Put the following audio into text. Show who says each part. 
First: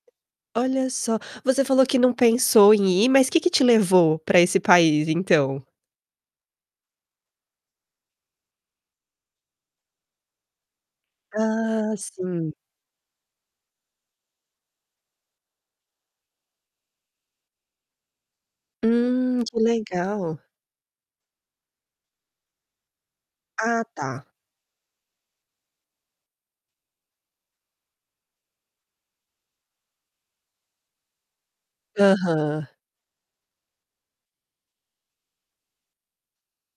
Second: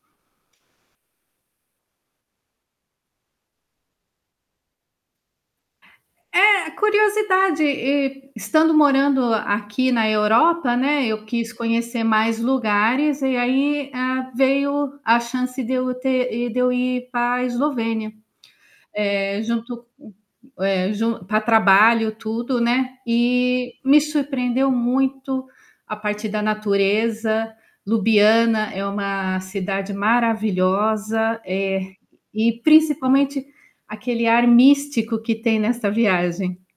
Speaker 1: Olha só. Você falou que não pensou em ir, mas que que te levou para esse país, então?
Speaker 2: É, curiosidade e estando morando aqui na Europa, né, eu quis
Speaker 1: Ah,
Speaker 2: conhecer mais
Speaker 1: sim.
Speaker 2: lugares e aí, ah, veio a chance de eu ter e de eu ir para a Eslovênia. Eh,
Speaker 1: Hum, que
Speaker 2: junto
Speaker 1: legal.
Speaker 2: eh, jun para trabalho, tudo, né. E
Speaker 1: Ah,
Speaker 2: me
Speaker 1: tá.
Speaker 2: surpreendeu muito a parte da natureza. Lubiana é uma cidade maravilhosa, eh, e
Speaker 1: Aham.
Speaker 2: principalmente aquele ar místico que tem nesta viagem.